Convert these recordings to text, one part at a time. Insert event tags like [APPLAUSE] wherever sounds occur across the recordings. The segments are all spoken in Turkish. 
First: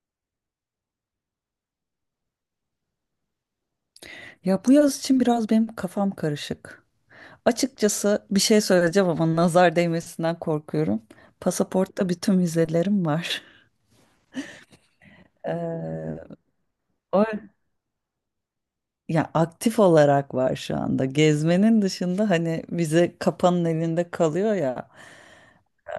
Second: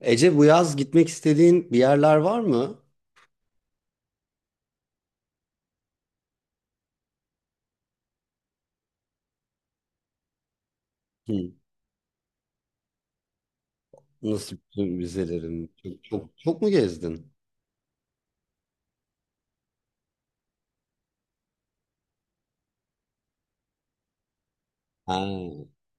Ece, bu yaz gitmek istediğin bir yerler var mı? Ya bu yaz için biraz benim kafam karışık. Açıkçası bir şey söyleyeceğim ama nazar değmesinden korkuyorum. Hı. Pasaportta bütün vizelerim var. [LAUGHS] Nasıl bütün müzelerin? Çok, Ee, çok, çok mu o gezdin? ya aktif olarak var şu anda. Gezmenin dışında hani vize kapanın elinde kalıyor ya. Ha. Ee,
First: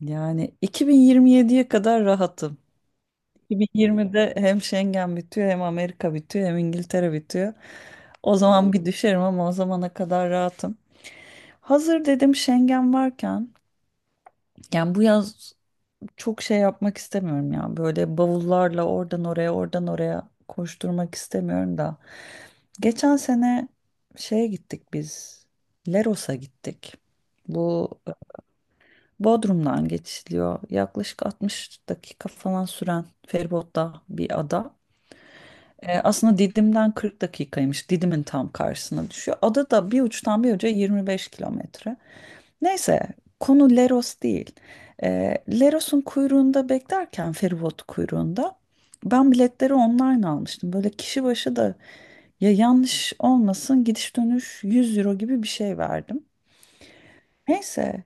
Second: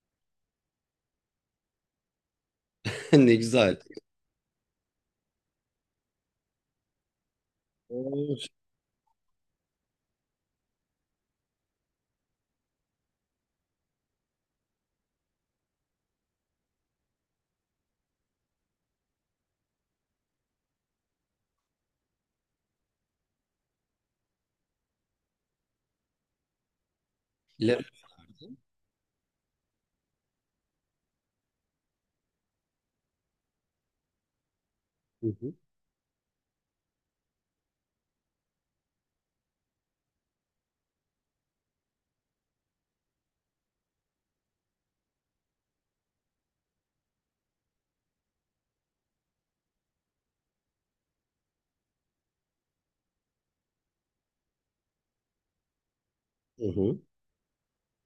yani 2027'ye kadar rahatım. [LAUGHS] Ne güzel. 2020'de hem Schengen bitiyor hem Amerika bitiyor hem İngiltere bitiyor. O Of. zaman bir düşerim ama o zamana kadar rahatım. Hazır dedim Schengen varken, yani bu yaz çok şey yapmak istemiyorum ya. Böyle bavullarla oradan oraya oradan oraya koşturmak istemiyorum da. Geçen sene şeye gittik biz. Leros'a gittik. Le- Bu Bodrum'dan geçiliyor. Yaklaşık 60 dakika falan süren feribotla bir ada. hı hı. Aslında Didim'den 40 dakikaymış. Didim'in tam karşısına düşüyor. Ada da bir uçtan bir uca 25 kilometre. Neyse, konu Leros değil. E, Leros'un kuyruğunda beklerken, feribot kuyruğunda, ben biletleri online almıştım. Böyle kişi başı da, ya yanlış olmasın, gidiş dönüş 100 euro gibi bir şey verdim. Hı hı. Neyse,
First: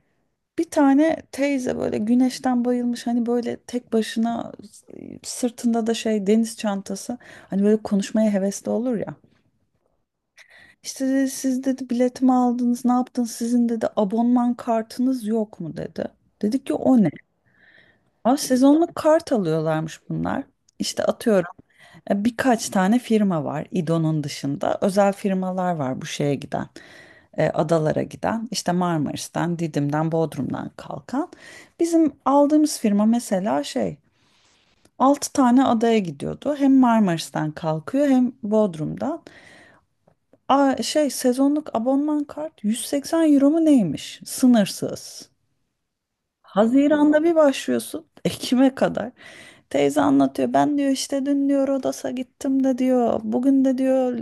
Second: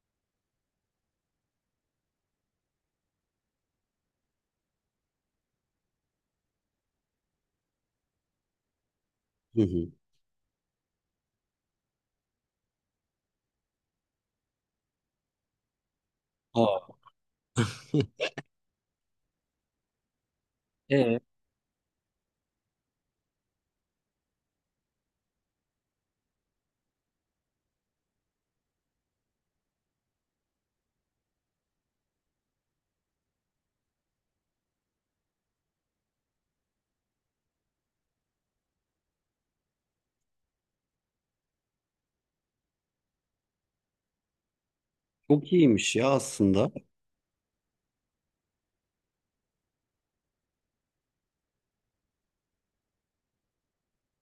bir tane teyze böyle güneşten bayılmış, hani böyle tek başına, sırtında da şey deniz çantası, hani böyle konuşmaya hevesli olur ya. Hı hı. İşte dedi, siz dedi biletimi aldınız ne yaptınız, sizin dedi abonman kartınız yok mu dedi. Dedik ki, Aa. o ne? [LAUGHS] Aa, sezonluk kart alıyorlarmış bunlar. İşte Ee, atıyorum, birkaç tane firma var İDO'nun dışında. Özel firmalar var bu şeye giden. Adalara giden, işte Marmaris'ten, Didim'den, Bodrum'dan kalkan. Bizim aldığımız firma mesela şey, 6 tane adaya gidiyordu. Hem Marmaris'ten kalkıyor hem Bodrum'dan. Aa, şey, sezonluk abonman kart 180 euro mu neymiş? Sınırsız. Çok iyiymiş ya aslında. Haziran'da bir başlıyorsun. [LAUGHS] Ekim'e kadar. Teyze anlatıyor. Ben diyor, işte dün diyor Rodos'a gittim de diyor. Bugün de diyor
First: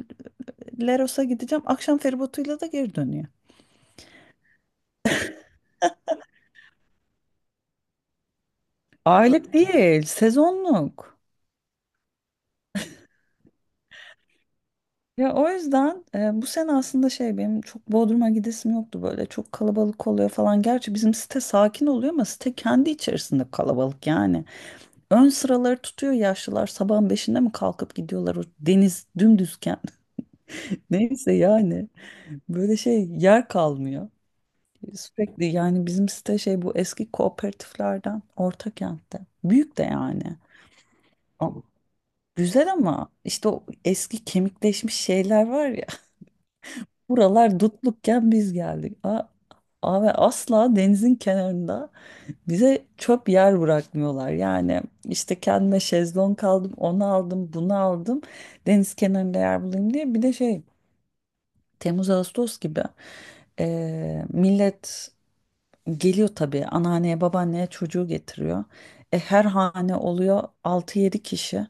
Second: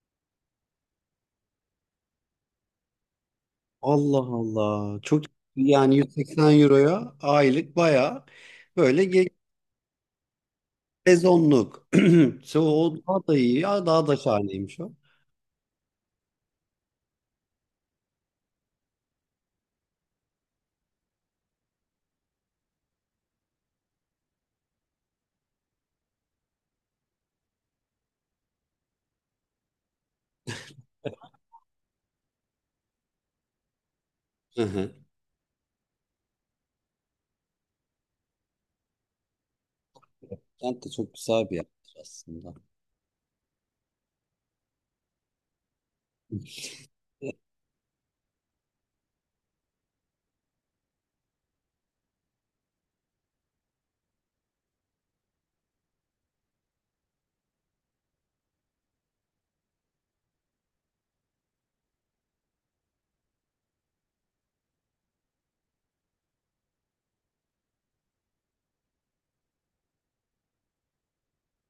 Leros'a gideceğim. Akşam feribotuyla da geri dönüyor. Allah Allah. Çok iyi. Yani 180 euroya aylık baya böyle ge- Aylık değil, sezonluk. sezonluk. [CLEARS THROAT] So, o daha da iyi ya, daha da şahaneymiş o. Ya o yüzden, bu sene aslında şey, benim çok Bodrum'a gidesim yoktu, böyle çok kalabalık oluyor falan. Gerçi bizim site sakin oluyor ama site kendi içerisinde kalabalık yani. Ön sıraları tutuyor yaşlılar, sabahın 5'inde mi kalkıp gidiyorlar o deniz dümdüzken. [LAUGHS] Neyse, yani böyle şey, yer kalmıyor. Hı hı. Sürekli, yani bizim site şey, bu eski kooperatiflerden Ortakent'te. Büyük de yani. Kent de çok güzel bir Ama- yer aslında. Güzel ama işte o eski kemikleşmiş şeyler var ya. [LAUGHS] Buralar [LAUGHS] dutlukken biz geldik. Abi asla denizin kenarında, bize çöp yer bırakmıyorlar. Yani işte kendime şezlong aldım, onu aldım, bunu aldım. Deniz kenarında yer bulayım diye. Bir de şey, Temmuz Ağustos gibi millet geliyor tabii, anneanneye babaanneye çocuğu getiriyor. Her hane oluyor altı yedi kişi.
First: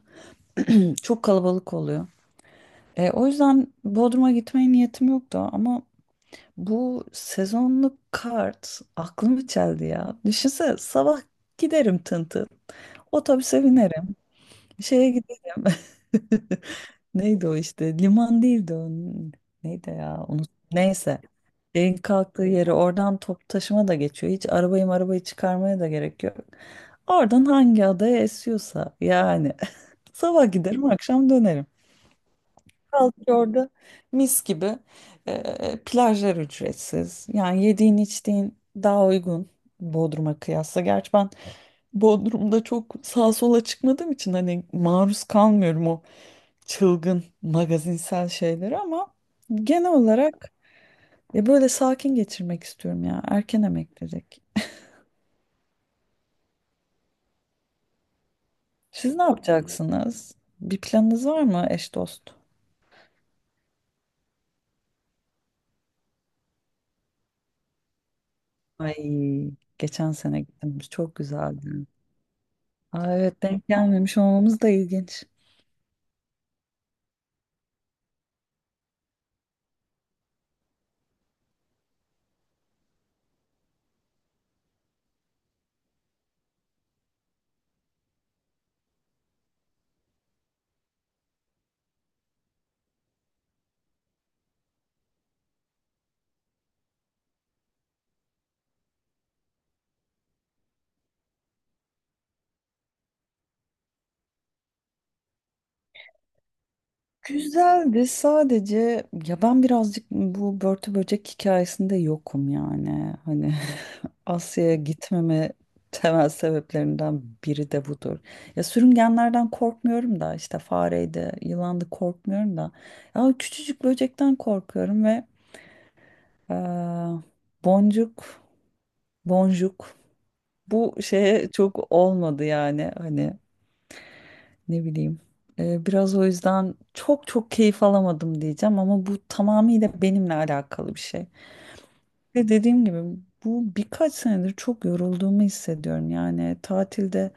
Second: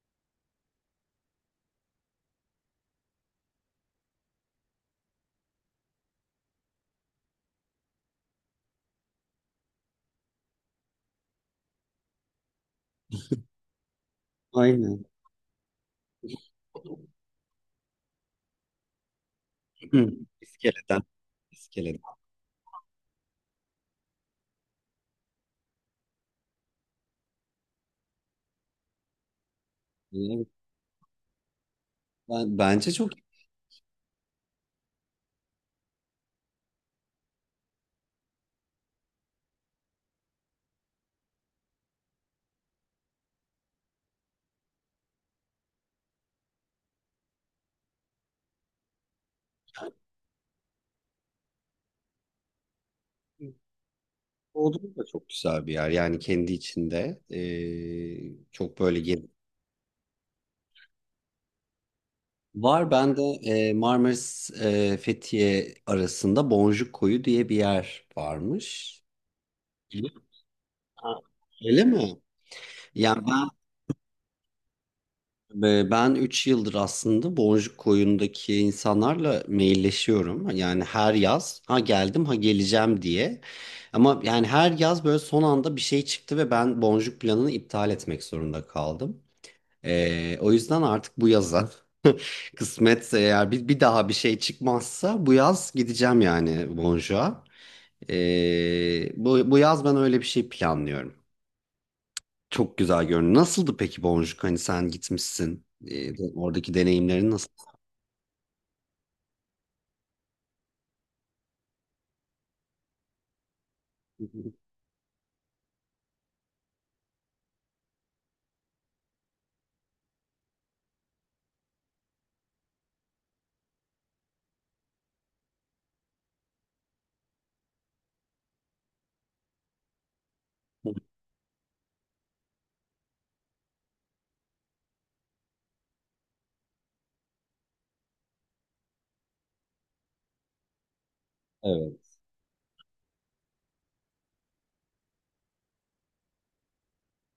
Çok kalabalık oluyor. O yüzden Bodrum'a gitmeye niyetim yoktu ama bu sezonluk kart aklımı çeldi ya. Düşünsene, sabah giderim tın tın. Otobüse binerim. Aynen. Şeye giderim. [LAUGHS] Neydi o işte? Liman değildi o. Neydi Hı. ya? Onu... İskele'den. Neyse. Şeyin İskele'den. kalktığı yeri, oradan top taşıma da geçiyor. Hiç arabayı çıkarmaya da gerek yok. Oradan hangi adaya esiyorsa yani. [LAUGHS] Yani Sabah giderim akşam dönerim, bence çok kaldık orada, mis gibi. Plajlar ücretsiz. Yani yediğin içtiğin daha uygun Bodrum'a kıyasla. Gerçi ben Bodrum'da çok sağa sola çıkmadığım için hani maruz kalmıyorum o çılgın magazinsel şeylere ama genel olarak ya böyle sakin geçirmek istiyorum ya. Erken emeklilik. Bodrum da çok güzel bir yer. Yani kendi içinde çok böyle Siz ne gez- yapacaksınız? Bir planınız var mı, eş dost? Var, ben de Marmaris Fethiye arasında Boncuk Koyu diye bir yer Ay, varmış. Öyle geçen mi? sene gittiniz, çok Öyle güzeldi. mi? Aa, Yani evet, ben denk gelmemiş olmamız da ilginç. Ve ben 3 yıldır aslında Boncuk Koyun'daki insanlarla mailleşiyorum. Yani her yaz ha geldim ha geleceğim diye. Ama yani her yaz böyle son anda bir şey çıktı ve ben Boncuk planını iptal etmek zorunda kaldım. O yüzden artık bu yaza [LAUGHS] kısmetse eğer bir daha bir şey çıkmazsa bu yaz gideceğim yani Boncuk'a. Bu yaz ben öyle bir şey planlıyorum. Çok güzel görünüyor. Nasıldı peki Boncuk? Hani sen gitmişsin. De- oradaki deneyimlerin. Güzeldi sadece, ya ben birazcık bu börtü böcek hikayesinde yokum yani. Hani Hı [LAUGHS] hı. Asya'ya gitmeme temel sebeplerinden biri de budur. Ya sürüngenlerden korkmuyorum da, işte fareydi, yılandı, korkmuyorum da. Ya küçücük böcekten korkuyorum ve eee, boncuk, boncuk bu şeye çok olmadı yani, hani ne bileyim. Biraz o yüzden çok çok keyif alamadım diyeceğim ama bu tamamıyla benimle alakalı bir şey. Evet. Ve dediğim gibi, bu birkaç senedir çok yorulduğumu hissediyorum. Yani tatilde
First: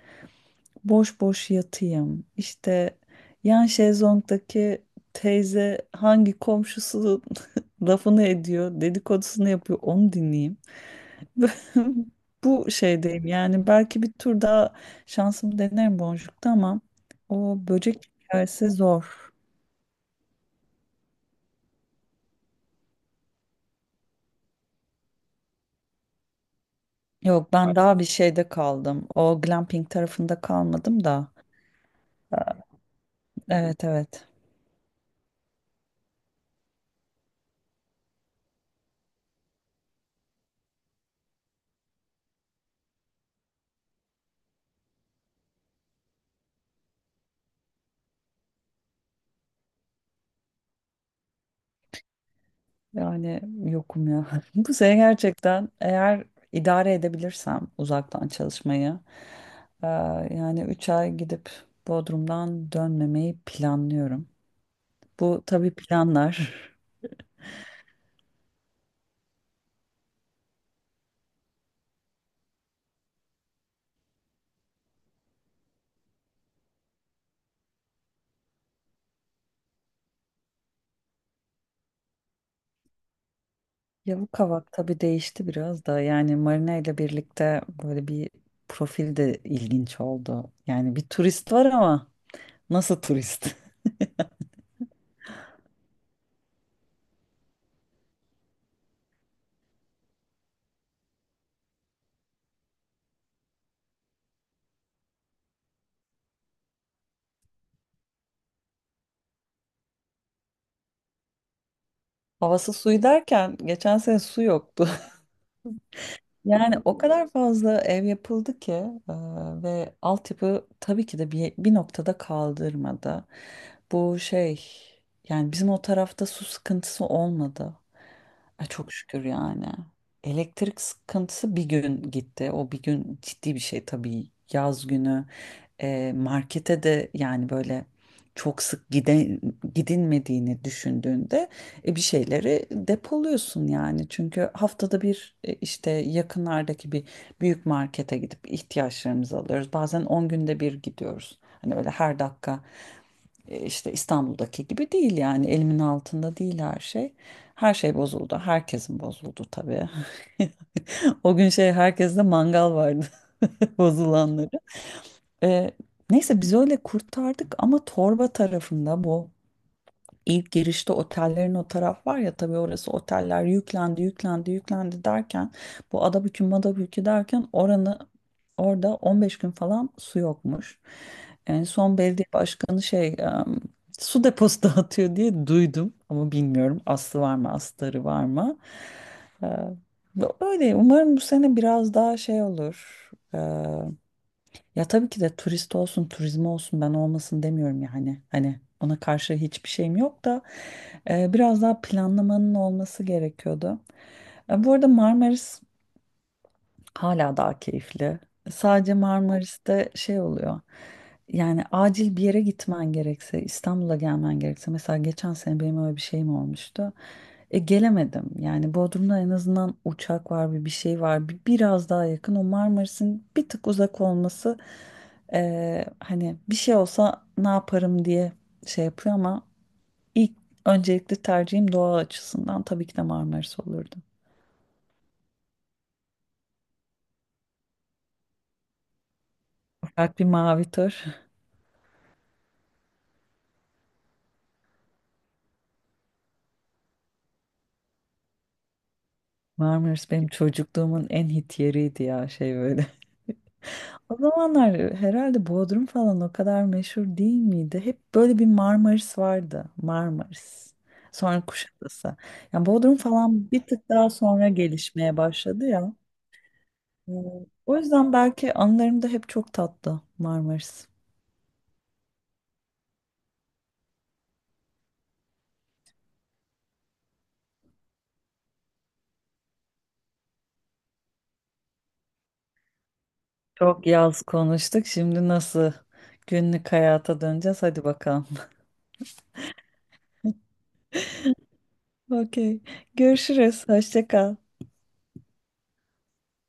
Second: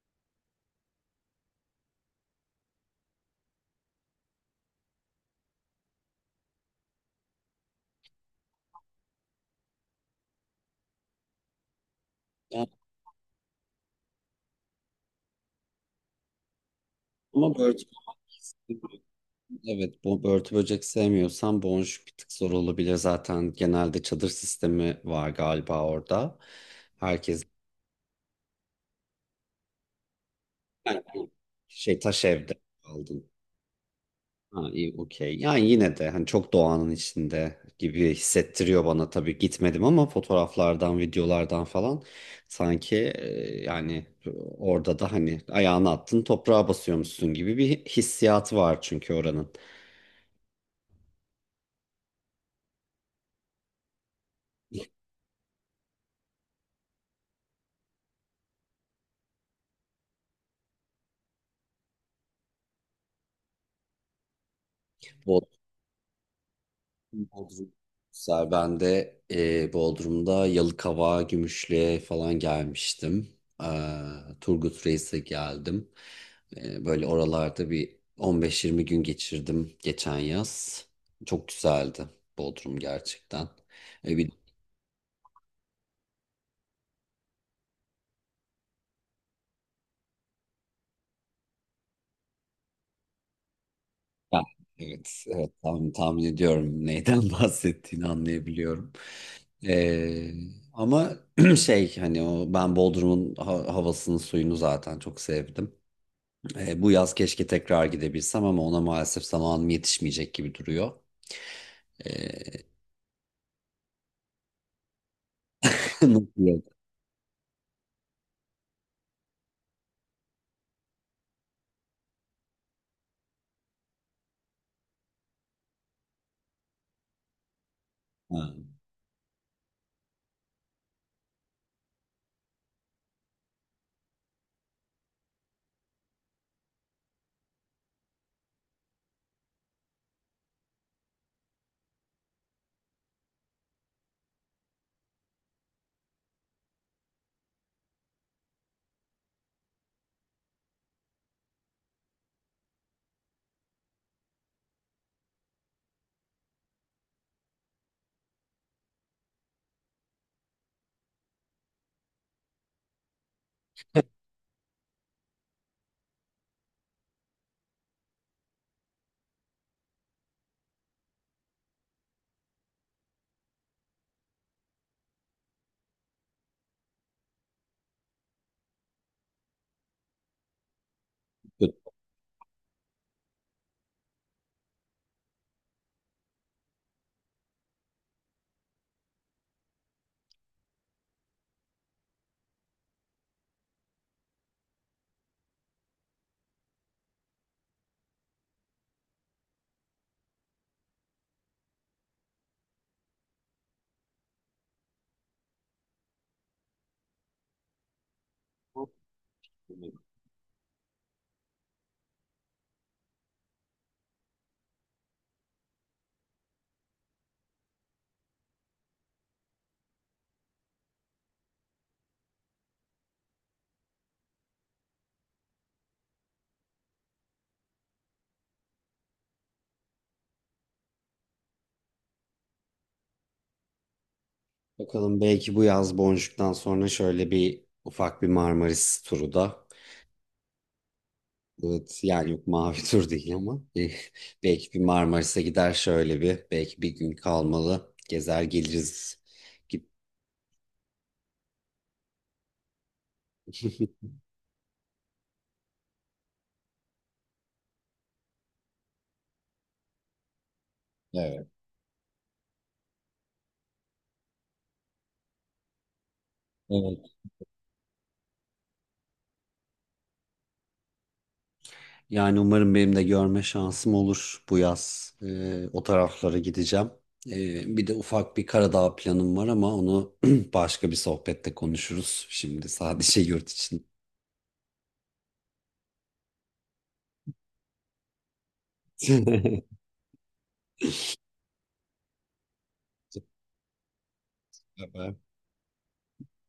boş boş yatayım. İşte yan şezlongdaki teyze hangi komşusu [LAUGHS] lafını ediyor, dedikodusunu yapıyor, onu dinleyeyim. [LAUGHS] Yani Bu şeydeyim yani, belki bir tur daha şansımı denerim boncukta ama ama o Börtü, böcek hikayesi zor. evet, bu börtü böcek sevmiyorsan boncuk bir tık zor olabilir zaten. Genelde çadır sistemi var galiba orada. Herkes Yok, ben daha bir şeyde kaldım. O glamping tarafında yani kalmadım da. şey taş evde aldın. Evet evet. Ha, iyi, okey. Yani yine de hani çok doğanın içinde gibi hissettiriyor bana, tabii gitmedim ama fotoğraflardan, videolardan falan sanki yani orada da hani ayağını attın toprağa basıyormuşsun gibi bir hissiyatı var çünkü oranın. Yani yokum ya. [LAUGHS] Bu sene gerçekten eğer idare edebilirsem uzaktan çalışmayı, eee, yani 3 ay gidip Bodrum'dan dönmemeyi planlıyorum. Bu tabii planlar. Bodrum. Güzel. Ben de Bodrum'da Yalıkavak'a, Gümüşlü'ye falan gelmiştim. Eee, Turgut Reis'e geldim. Böyle oralarda bir 15-20 gün geçirdim geçen yaz. Çok güzeldi Bodrum gerçekten. E, bir, Yavuk Kavak tabii değişti biraz da. Yani Marina ile birlikte böyle bir profil de ilginç oldu. Yani bir turist var ama nasıl turist? [LAUGHS] ben- evet, evet tahmin ediyorum neyden [LAUGHS] bahsettiğini anlayabiliyorum. Eee, Ama [CLEARS THROAT] şey hani o ben Bodrum'un ha- havasını suyunu zaten çok sevdim. Bu yaz keşke tekrar gidebilsem ama ona maalesef zamanım yetişmeyecek gibi duruyor. E, Havası suyu derken geçen sene su yoktu. [LAUGHS] Nasıl yok? Yani o kadar fazla ev yapıldı ki, e, ve altyapı tabii ki de bir noktada kaldırmadı. Bu şey, yani bizim o tarafta su sıkıntısı olmadı. Ha, Ay, çok şükür yani. Elektrik sıkıntısı, bir gün gitti. O bir gün ciddi bir şey tabii. Yaz günü markete de yani böyle çok sık gidilmediğini düşündüğünde, bir şeyleri depoluyorsun yani. Çünkü haftada bir işte yakınlardaki bir büyük markete gidip ihtiyaçlarımızı alıyoruz. Bazen 10 günde bir gidiyoruz. Hani öyle her dakika işte İstanbul'daki gibi değil, yani elimin altında değil her şey. Her şey bozuldu. Herkesin bozuldu tabii. [LAUGHS] O gün şey, herkeste mangal vardı, [LAUGHS] bozulanları. E, Neyse biz öyle kurtardık ama torba tarafında, bu ilk girişte otellerin o taraf var ya, tabii orası oteller yüklendi yüklendi yüklendi derken, bu Adabükü Madabükü derken, oranı, orada 15 gün falan su yokmuş. En kötü. son belediye başkanı şey, su deposu [LAUGHS] dağıtıyor diye duydum ama bilmiyorum aslı var mı astarı var mı. Ee, Öyle umarım bu sene biraz daha şey olur. Ya tabii ki de turist olsun, turizm olsun, ben olmasın demiyorum yani. Hani ona karşı hiçbir şeyim yok da, biraz daha planlamanın olması gerekiyordu. Bu arada Marmaris hala daha keyifli. Sadece Marmaris'te şey oluyor. Yani acil bir yere gitmen gerekse, İstanbul'a gelmen gerekse. Mesela geçen sene benim öyle bir şeyim olmuştu. Gelemedim. Yani Bodrum'da en azından uçak var, bir şey var. Biraz daha yakın. O Marmaris'in bir tık uzak olması, hani bir şey olsa ne yaparım diye şey yapıyor ama ilk, öncelikli tercihim doğa açısından tabii ki de Marmaris olurdu. Bakalım, belki bu yaz Boncuk'tan sonra şöyle bir ufak bir Marmaris turu da. Ufak bir mavi tur. Evet, yani yok, mavi tur değil ama belki bir Marmaris'e gider şöyle bir, belki bir gün kalmalı gezer geliriz [LAUGHS] gibi. Marmaris benim çocukluğumun en hit yeriydi ya, şey böyle. [LAUGHS] O zamanlar herhalde Bodrum falan o kadar meşhur değil miydi? Hep böyle bir Marmaris vardı. Marmaris. Sonra Evet. Kuşadası. Yani Bodrum falan bir tık daha sonra gelişmeye başladı ya. Ee, Evet. O yüzden belki anılarımda hep çok tatlı Marmaris. Yani umarım benim de görme şansım olur bu yaz. O taraflara gideceğim. Bir de ufak bir Karadağ planım var ama onu [CLEARS THROAT] başka bir sohbette konuşuruz. Şimdi sadece yurt için. Çok yaz konuştuk. Şimdi nasıl günlük hayata döneceğiz? Hadi bakalım. [LAUGHS] [LAUGHS] Okey. Görüşürüz. Hoşça kal. [LAUGHS]